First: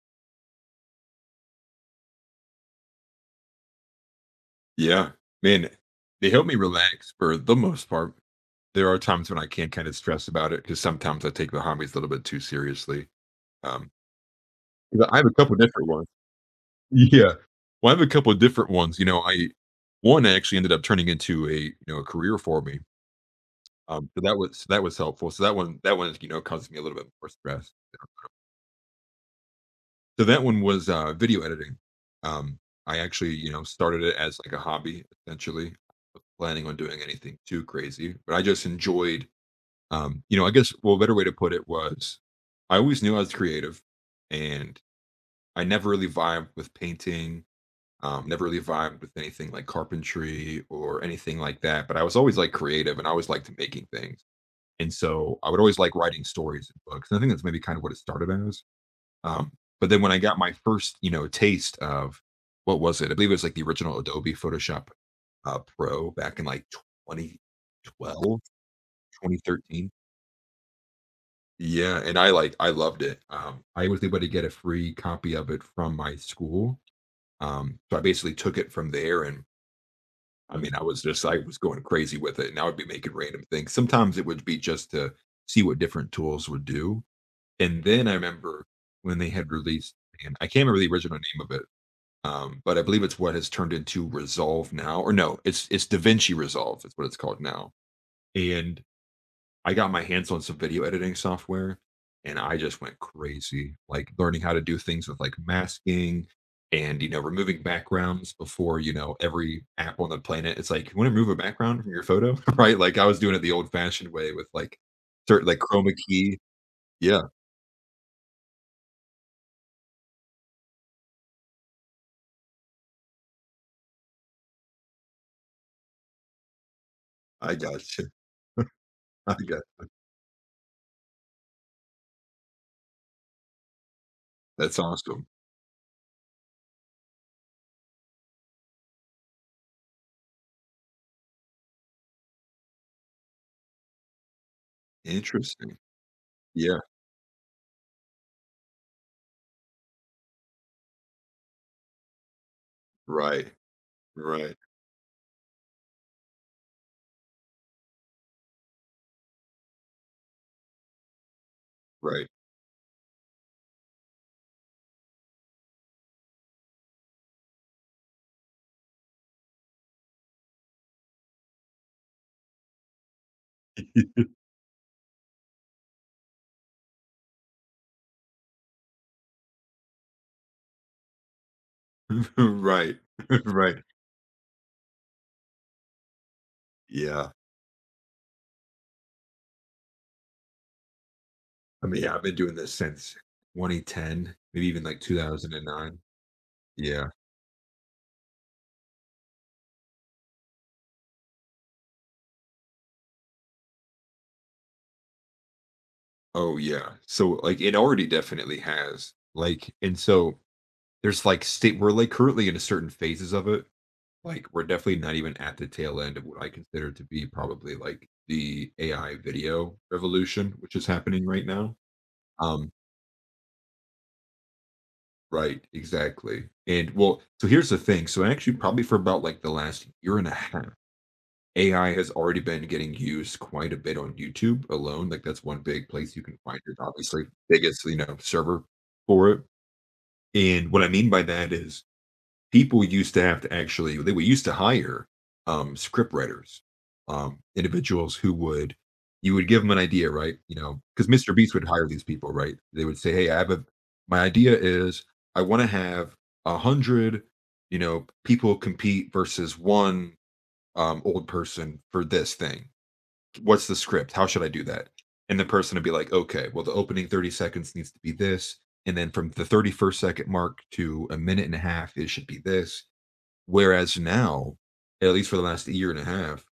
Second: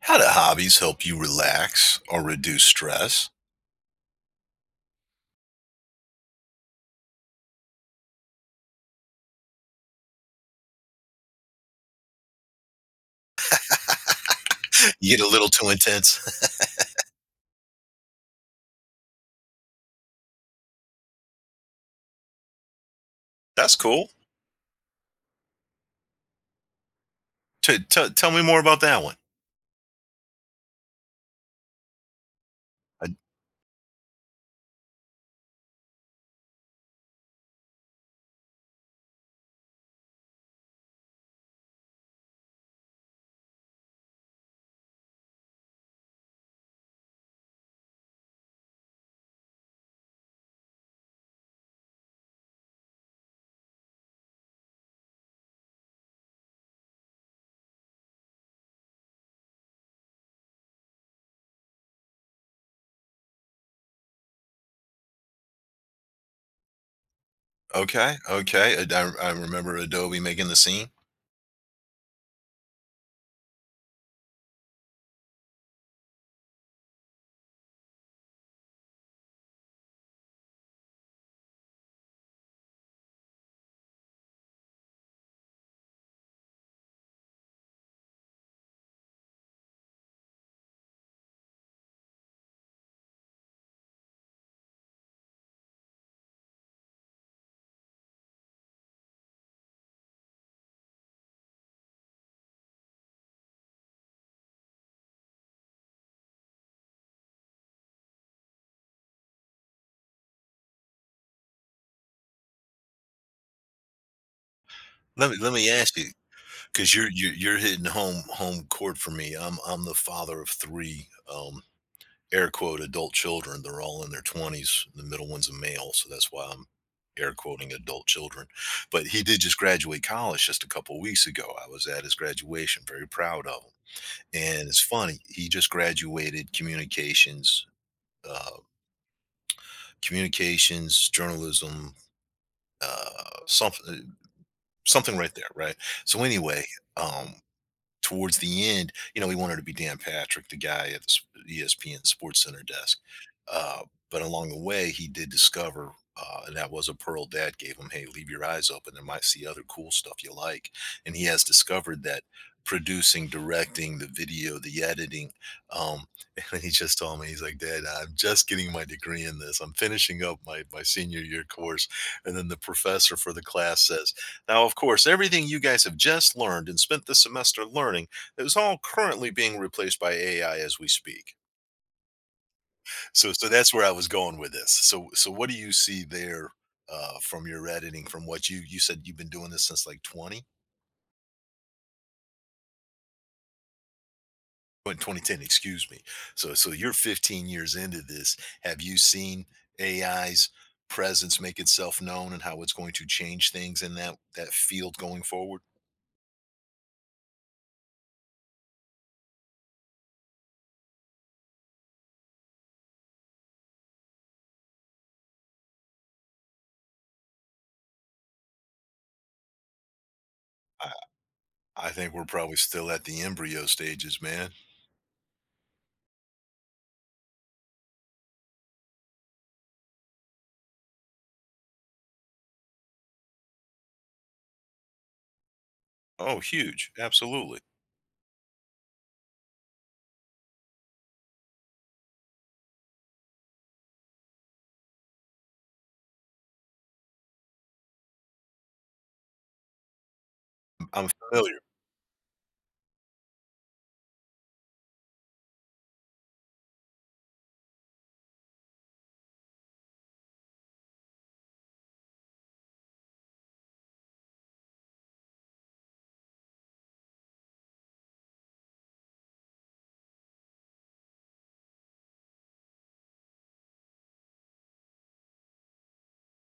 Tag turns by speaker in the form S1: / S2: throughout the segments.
S1: How do hobbies help you relax or reduce stress?
S2: Yeah. Man, they help me relax for the most part. There are times when I can kind of stress about it because sometimes I take the hobbies a little bit too seriously. Um, but
S1: You
S2: I
S1: get
S2: have
S1: a
S2: a
S1: little
S2: couple
S1: too
S2: different ones.
S1: intense.
S2: Yeah. Well, I have a couple of different ones. You know, I One actually ended up turning into a a career for me.
S1: That's cool.
S2: So that was helpful. So that one caused me a little bit more stress.
S1: Tell me more about that one.
S2: So that one was video editing. Um, I
S1: Ad-
S2: actually started it as like a hobby essentially. Planning on doing anything too crazy, but I just enjoyed, I guess, well, a better way to put it was I always knew I was creative and I never really vibed with painting, never really vibed with anything like carpentry or anything like that. But I was always like creative and I always liked making things. And so I would always like writing stories and books. And I think that's maybe kind of what it started as. Um, but then when I got my first, you know, taste of what was it? I believe it was like the original Adobe Photoshop Pro back in like twenty
S1: Okay,
S2: twelve,
S1: okay. I
S2: twenty
S1: remember
S2: thirteen.
S1: Adobe making the scene.
S2: Yeah, and I loved it. I was able to get a free copy of it from my school. So I basically took it from there, and I mean, I was going crazy with it, and I would be making random things. Sometimes it would be just to see what different tools would do. And then I remember when they had released, and I can't remember the original name of it. But I believe it's what has turned into Resolve now, or no, it's DaVinci Resolve. It's what it's called now. And I got my hands on some video editing software, and I just went crazy, like learning how to do things with like masking and removing backgrounds before, you know, every app on the planet. It's like you want to remove a background from your photo, right? Like I was doing it the old-fashioned way with like
S1: Let me
S2: certain
S1: let
S2: like
S1: me
S2: chroma
S1: ask you
S2: key.
S1: because you're,
S2: Yeah,
S1: you're you're hitting home court for me. I'm the father of three, air quote adult children. They're all in their twenties. The middle one's a male, so that's why I'm air
S2: I
S1: quoting
S2: got you.
S1: adult children. But he
S2: I
S1: did just
S2: got
S1: graduate college just a couple weeks ago. I was at his graduation. Very proud of him, and
S2: that's
S1: it's funny.
S2: awesome.
S1: He just graduated communications, uh, communications journalism, something, something right there, right?
S2: Interesting.
S1: So anyway,
S2: Yeah,
S1: um, towards the end, you know, he wanted to be Dan Patrick, the guy at the ESPN Sports Center desk.
S2: right,
S1: Uh, but along
S2: right.
S1: the way, he did discover, and that was a pearl dad gave him. Hey, leave your eyes open. There might see other cool stuff you like. And he has discovered that
S2: Right.
S1: producing, directing, the video, the editing. Um, and he just told me, he's like, Dad, I'm just getting my degree in this. I'm finishing up my senior year course. And then the professor for the class says, now, of course, everything you guys have just learned and spent this semester learning is all currently being replaced by AI as we speak.
S2: Right.
S1: So, so that's
S2: Right.
S1: where I was going with this. So, what do you see there?
S2: Yeah.
S1: From your editing? From what you said you've been doing this since like twenty.
S2: I mean, yeah, I've been doing this since 2010, maybe even
S1: Oh, in
S2: like
S1: 2010, excuse
S2: 2009.
S1: me. So, you're
S2: Yeah.
S1: 15 years into this. Have you seen AI's presence make itself known and how it's going to change things in that field going forward?
S2: Oh, yeah. So, like, it already definitely has. Like, and so there's like state, we're like currently in a certain phases of it. Like, we're definitely not even at the tail end of what I consider to be probably like the AI video revolution, which is
S1: I,
S2: happening right now.
S1: I think we're probably
S2: Um,
S1: still at the embryo stages, man.
S2: right, exactly. And well, so here's the thing. So actually, probably for about like the last year and a half, AI has already been getting used quite a bit on YouTube alone, like, that's one big place you can
S1: Oh,
S2: find it,
S1: huge.
S2: obviously,
S1: Absolutely.
S2: biggest, you know, server for it, and what I mean by that is people used to have to actually they would used to hire, script writers, individuals who would you would give them an idea, right, you know, because
S1: I'm
S2: Mr. Beast
S1: familiar.
S2: would hire these people, right? They would say, "Hey, I have a my idea is I wanna have 100, you know, people compete versus 1, old person for this thing." What's the script? How should I do that? And the person would be like, okay, well, the opening 30 seconds needs to be this. And then from the 31st second mark to a minute and a half, it should be this. Whereas now, at least for the last year and a half,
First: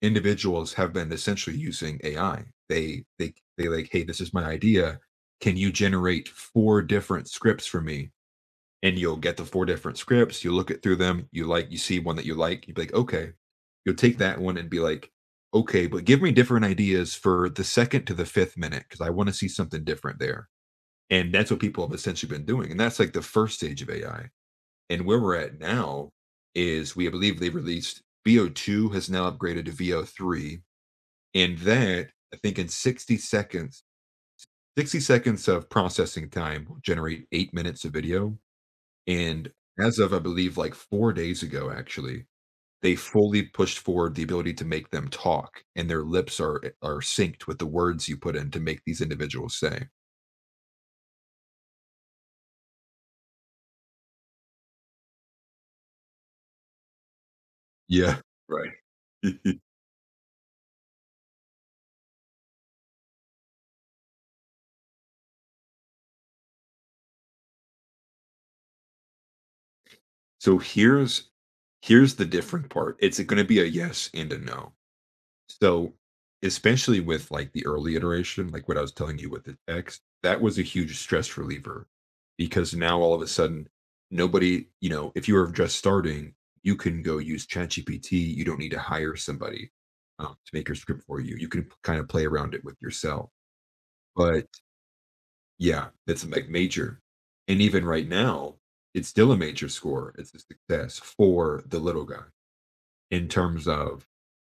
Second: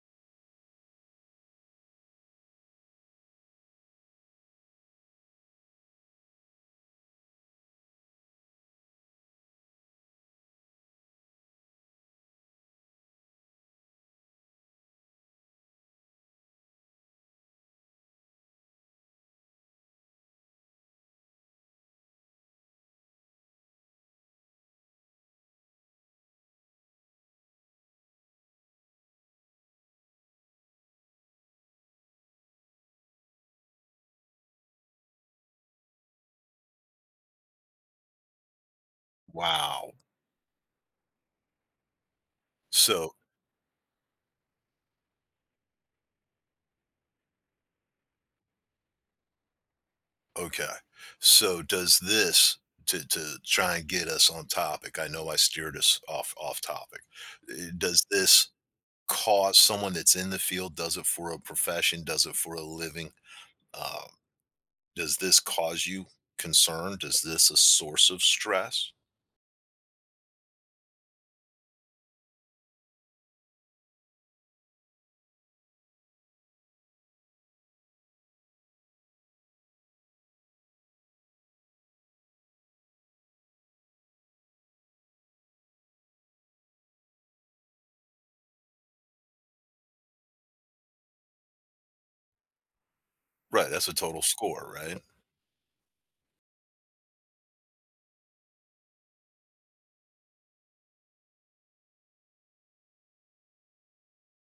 S2: individuals have been essentially using AI. They like, hey, this is my idea. Can you generate four different scripts for me and you'll get the four different scripts. You look it through them. You like, you see one that you like. You'd be like, okay. You'll take that one and be like, okay, but give me different ideas for the second to the fifth minute because I want to see something different there. And that's what people have essentially been doing. And that's like the first stage of AI. And where we're at now is we believe they released VO2 has now upgraded to VO3. And that, I think, in 60 seconds, 60 seconds of processing time will generate 8 minutes of video and
S1: Wow.
S2: as of, I believe, like 4 days ago, actually, they
S1: So,
S2: fully pushed forward the ability to make them talk, and their lips are are synced with the words you put in to make these individuals say.
S1: okay. So does this, to try and get us on topic, I know I steered us off topic. Does
S2: Yeah,
S1: this
S2: right.
S1: cause someone that's in the field, does it for a profession, does it for a living? Um, does this cause you concern? Does this a source of stress?
S2: So here's the different part. It's gonna be a yes and a no. So, especially with like the early iteration, like what I was telling you with the text, that was a huge stress reliever because now all of a sudden, nobody, you know, if you were just starting, you can go use ChatGPT. You don't need to hire somebody to make your script for you. You can kind of play around it with yourself.
S1: Right. That's a total
S2: But
S1: score, right?
S2: yeah, that's like major. And even right now, it's still a major score. It's a success for the little guy in terms of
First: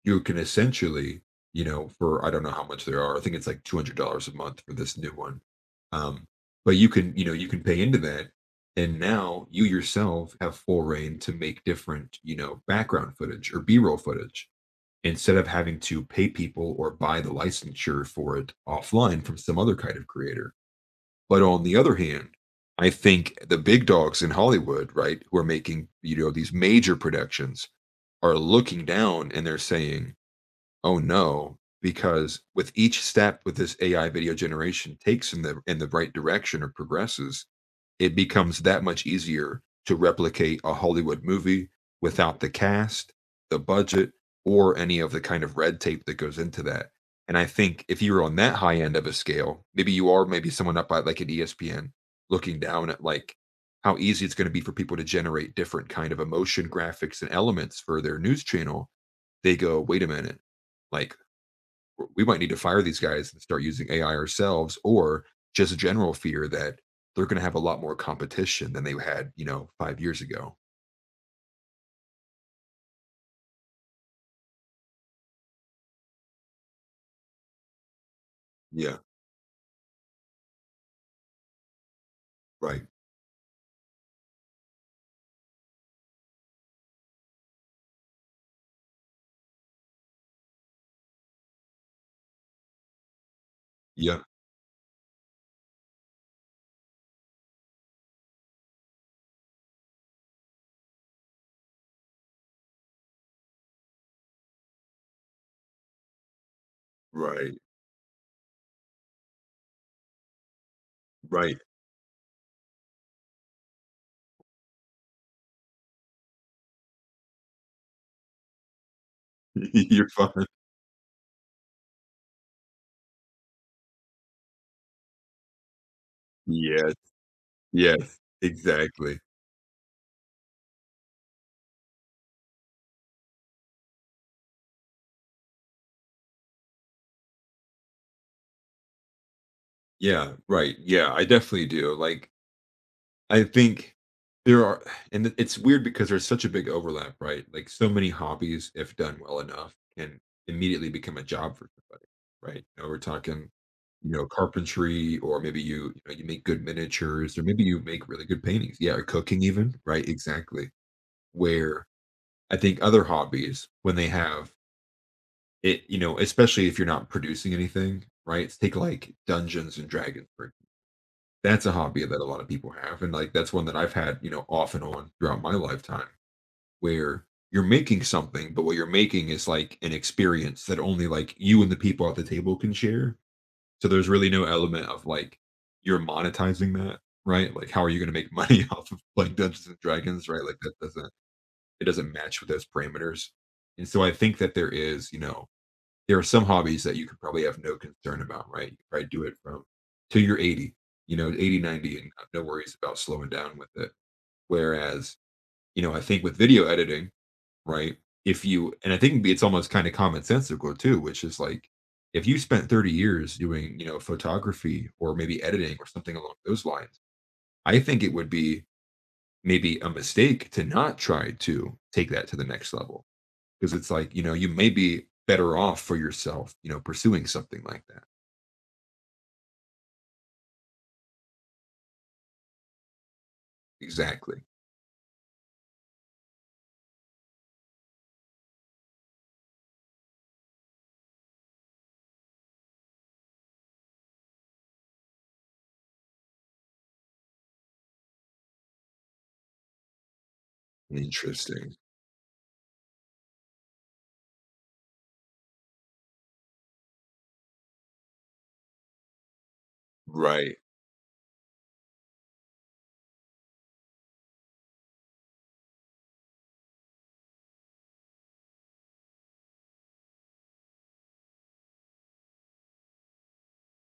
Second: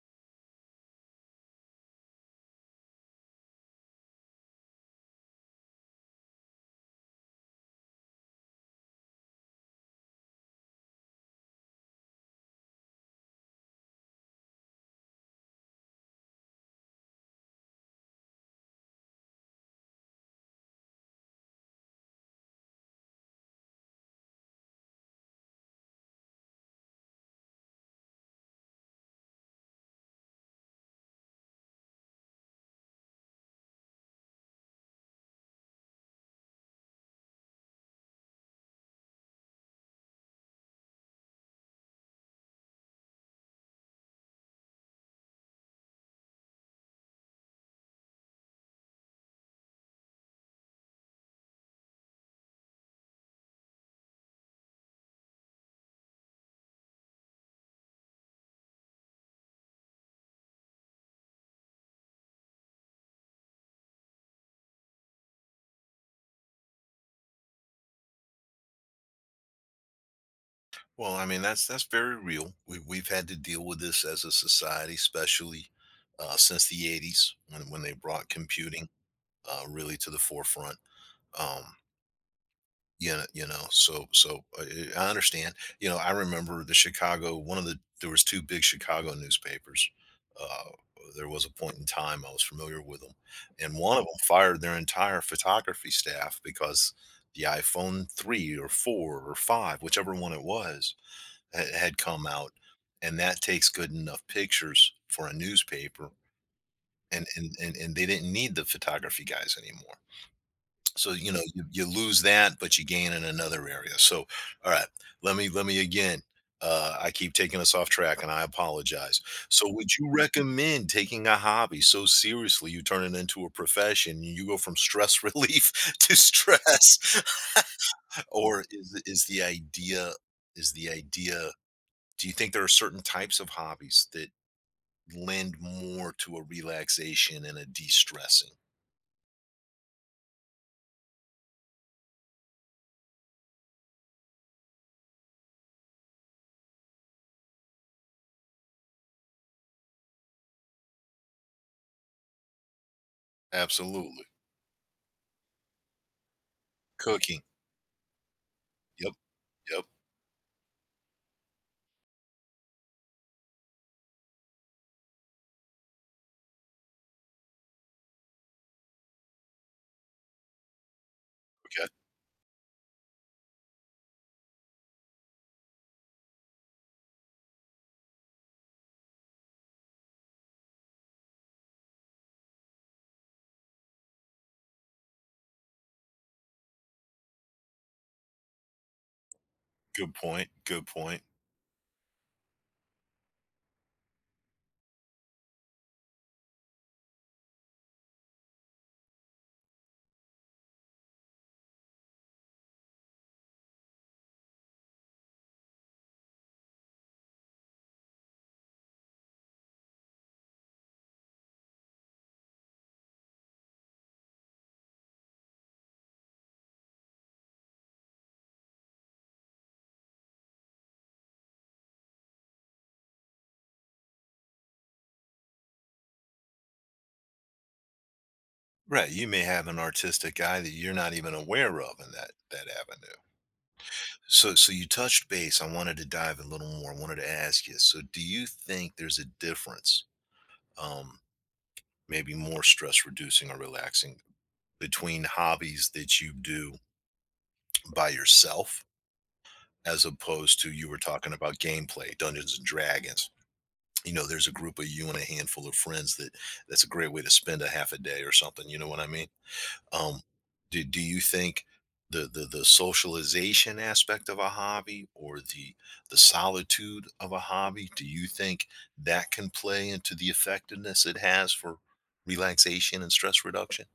S2: you can essentially, you know, for I don't know how much there are. I think it's like $200 a month for this new one. Um, but you can, you know, you can pay into that, and now you yourself have full reign to make different, you know, background footage or B-roll footage instead of having to pay people or buy the licensure for it offline from some other kind of creator. But on the other hand, I think the big dogs in Hollywood, right, who are making you know these major productions, are looking down and they're saying, "Oh no," because with each step with this AI video generation takes in the right direction or progresses, it becomes that much easier to replicate a Hollywood movie without the cast, the budget, or any of the kind of red tape that goes into that. And I think if you're on that high end of a scale, maybe you are maybe someone up at like an ESPN looking down at like how easy it's going to be for people to generate different kind of emotion graphics and elements for their news channel, they go, wait a minute, like we might need to fire these guys and start using AI ourselves, or just a general fear that they're going to have a lot more competition than they had, you know, 5 years ago.
S1: Well, I mean, that's very real. We've had to deal with this as a society, especially since the '80s when they brought computing,
S2: Yeah,
S1: really to the forefront. Um,
S2: right.
S1: you know, so so I understand. You know, I remember the Chicago. One of the there was two big Chicago newspapers. Uh, there was a point in time I was familiar with them, and one of them
S2: Yeah,
S1: fired their entire photography staff because the iPhone three or four or five, whichever one it was, had come out, and that takes good enough pictures for a newspaper, and
S2: right,
S1: they didn't need the photography guys anymore. So you know
S2: right.
S1: you, you lose that, but you gain in another area. So all right, let me again. I keep taking us off track, and I apologize. So, would you
S2: You're fine.
S1: recommend taking a hobby so seriously you turn it into a profession, and you go from stress relief to
S2: Yes,
S1: stress,
S2: yes,
S1: or is
S2: exactly.
S1: is the idea is the idea, do you think there are certain types of hobbies that lend more to a relaxation and a de-stressing?
S2: Yeah, right. Yeah, I definitely do. Like, I think there are, and it's weird because there's such a big overlap, right? Like so many hobbies, if done well enough, can immediately become a job for somebody, right? You know, we're talking, you
S1: Absolutely.
S2: know, carpentry, or maybe you, you know, you make good miniatures,
S1: Cooking.
S2: or maybe you make really good paintings. Yeah, or
S1: Yep,
S2: cooking even,
S1: yep,
S2: right? Exactly. Where I think other hobbies, when they have it, you know, especially if you're not producing anything, right? Take like Dungeons and Dragons, for that's a
S1: okay.
S2: hobby that a lot of people have and like that's one that I've had, you know, off and on throughout my lifetime, where you're making something but what you're making is like an experience that only like you and the people at the table can share. So there's really no element of like you're monetizing that, right? Like how are you going to make money off of like Dungeons and
S1: Good
S2: Dragons, right?
S1: point,
S2: Like that
S1: good
S2: doesn't
S1: point.
S2: it doesn't match with those parameters. And so I think that there is, you know, there are some hobbies that you could probably have no concern about, right? You could probably do it from till you're 80, you know, 80, 90, and no worries about slowing down with it. Whereas, you know, I think with video editing, right? If you, and I think it's almost kind of commonsensical too, which is like, if you spent 30 years doing, you know, photography or maybe editing or something along those lines, I think it would be maybe a mistake to not try to take that to the next level because it's like you know you may be better off for yourself you know pursuing something like that.
S1: Right, you may have an artistic eye that you're not even aware of in that avenue.
S2: Exactly.
S1: So so you touched base, I wanted to dive a little more, I wanted to ask you, so do you think there's a difference, um, maybe more stress reducing or relaxing between hobbies that you do by yourself as opposed to you were talking about
S2: Interesting.
S1: gameplay, Dungeons and Dragons. You know, there's a group of you and a handful of friends that that's a great way to spend a half a day or something. You know what I mean? Um,
S2: Right.
S1: do you think the socialization aspect of a hobby or the solitude of a hobby, do you think that can play into the effectiveness it has for relaxation and stress reduction?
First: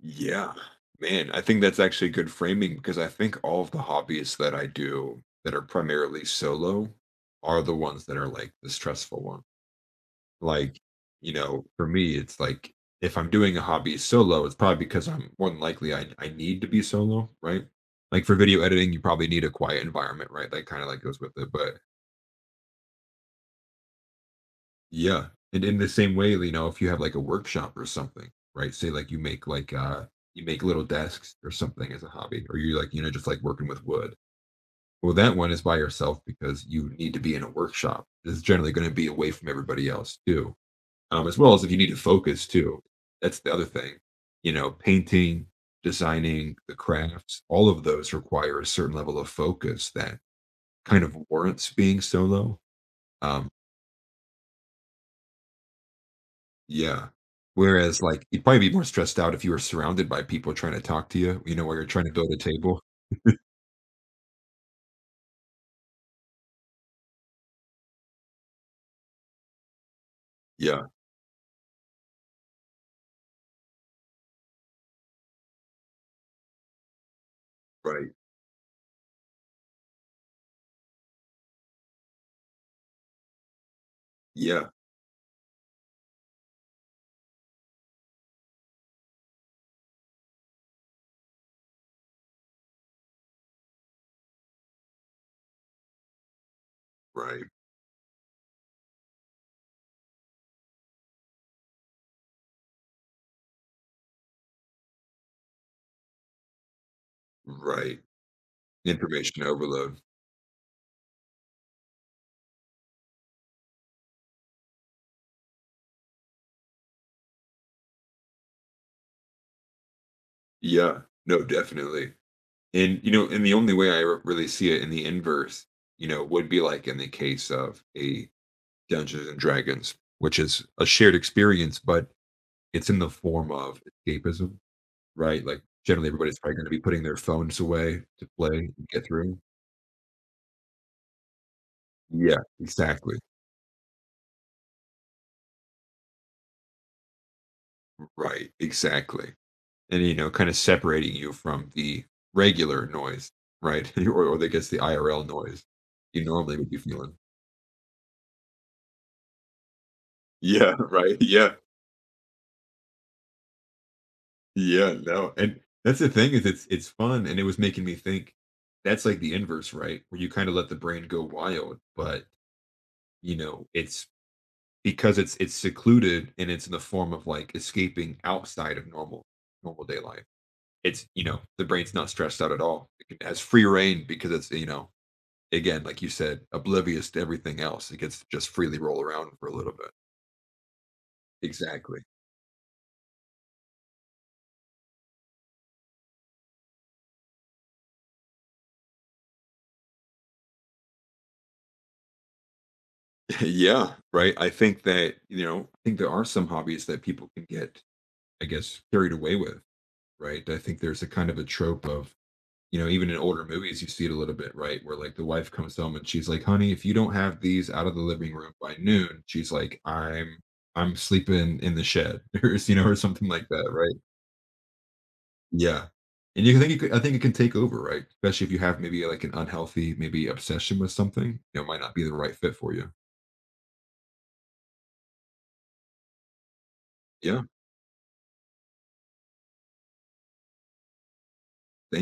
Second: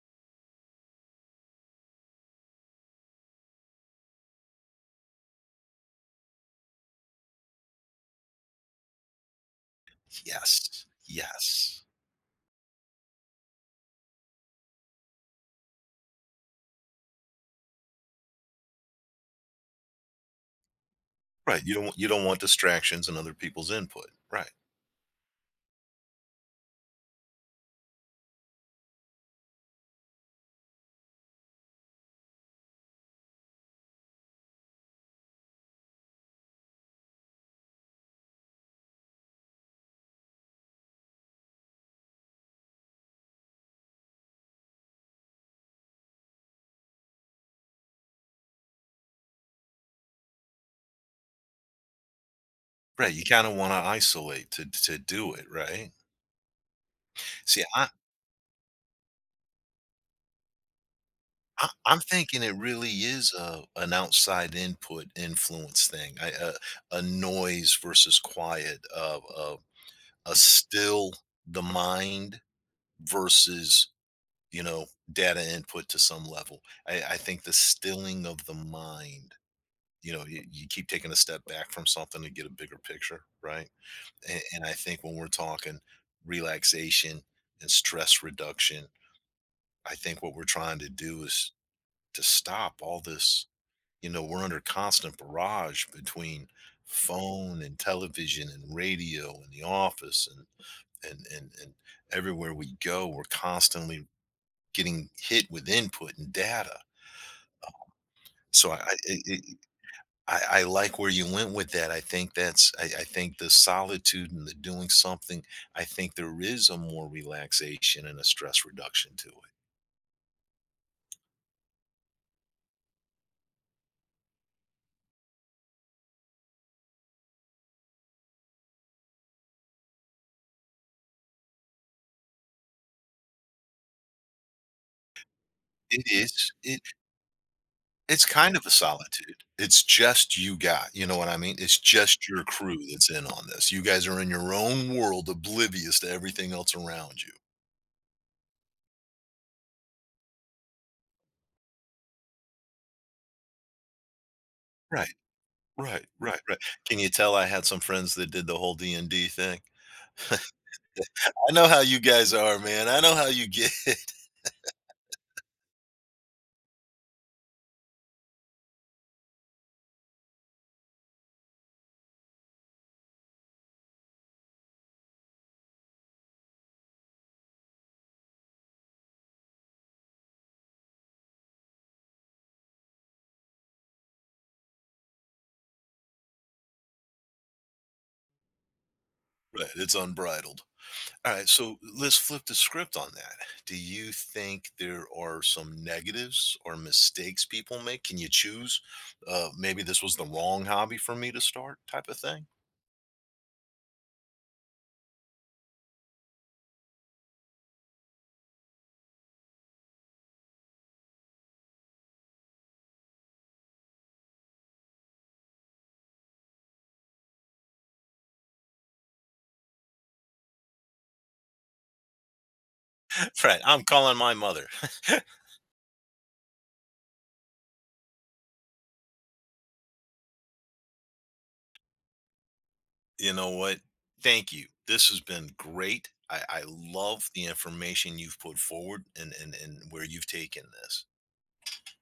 S2: Yeah. Man, I think that's actually good framing because I think all of the hobbies that I do that are primarily solo are the ones that are like the stressful one. Like,
S1: Yes.
S2: you know,
S1: Yes.
S2: for me, it's like if I'm doing a hobby solo, it's probably because I'm more than likely I need to be solo, right? Like for video editing, you probably need a quiet environment, right? That kind of like goes with it.
S1: Right.
S2: But
S1: You don't want distractions and other people's input. Right.
S2: yeah. And in the same way, you know, if you have like a workshop or something, right? Say like you make little desks or something as a hobby, or you like, you know, just like working with wood. Well, that one is by yourself because you need to be in a workshop. It's generally going to be away from everybody else too. As well as if you need to focus too. That's the other thing. You know, painting, designing, the crafts, all of those require a certain level of focus that kind of warrants being solo.
S1: Right, you kinda
S2: Um,
S1: wanna isolate to do it, right?
S2: Yeah.
S1: See, I
S2: Whereas, like, you'd probably be more stressed out if you were surrounded by people trying to talk to you, you know,
S1: I
S2: while you're
S1: I'm
S2: trying to build a
S1: thinking it
S2: table.
S1: really is a an outside input influence thing, I a noise versus quiet, a
S2: Yeah,
S1: still the mind versus, you know, data input to some level. I think the
S2: right.
S1: stilling of the mind, you know, you keep taking a step back from something to get a bigger picture, right? And
S2: Yeah,
S1: I think when we're talking relaxation and stress reduction, I think what we're trying to do is to stop all this. You know, we're under constant barrage between
S2: right,
S1: phone and television and radio and the office and and and, and everywhere we go, we're constantly getting hit with input and data.
S2: right.
S1: So I I, it,
S2: Information
S1: it-
S2: overload.
S1: I like where you went with that. I think that's I think the solitude and the doing something. I think there is a more relaxation and a stress reduction to it.
S2: Yeah, no, definitely. And, you know, and the only way I really see it in the inverse, you know, would be like in the case of a Dungeons and Dragons, which is a shared experience, but it's in the form of escapism, right? Like,
S1: It
S2: generally, everybody's
S1: is.
S2: probably going to be
S1: It
S2: putting their phones away
S1: It's
S2: to
S1: kind
S2: play
S1: of a
S2: and get through.
S1: solitude. It's just you got, you know what I mean? It's just
S2: Yeah,
S1: your crew that's
S2: exactly.
S1: in on this. You guys are in your own world oblivious to everything else around you.
S2: Right, exactly. And, you know, kinda separating you from the regular noise, right? Or I guess the
S1: Right,
S2: IRL noise
S1: right,
S2: you
S1: right,
S2: normally
S1: right.
S2: would be
S1: Can you
S2: feeling.
S1: tell I had some friends that did the whole D&D thing?
S2: Yeah, right,
S1: I
S2: yeah,
S1: know how you guys are, man. I know how you get.
S2: yeah, no, and that's the thing is it's fun, and it was making me think that's like the inverse, right? Where you kinda let the brain go wild, but, you know, it's because it's secluded and it's in the form of, like, escaping outside of normal day life. It's you know, the brain's not stressed out at all. It has free reign because it's, you know, again, like you said, oblivious to everything else. It gets to just freely roll around for a
S1: Right,
S2: little bit.
S1: it's unbridled. Alright, so
S2: Exactly.
S1: let's flip the script on that. Do you think there are some negatives or mistakes people make? Can you choose, maybe this was the wrong hobby for me to start type of thing?
S2: Yeah. Right. I think that, you know, I think there are some hobbies that people can get, I guess, carried away with. Right. I think there's a kind of a trope of, you know, even in older movies, you see it a little bit, right? Where like the wife comes home and she's like, honey, if you don't have these out of the living room by noon, she's like, I'm sleeping in the shed or, you know, or something like
S1: Right.
S2: that.
S1: I'm
S2: Right.
S1: calling my mother.
S2: Yeah. And you think it could I think it can take over, right? Especially if you have maybe, like, an unhealthy, maybe, obsession with something, you know, it might not be the right fit for you.
S1: You know what? Thank you. This has been great. I love
S2: Yeah.
S1: the information you've put forward and, where you've taken this.
S2: Thank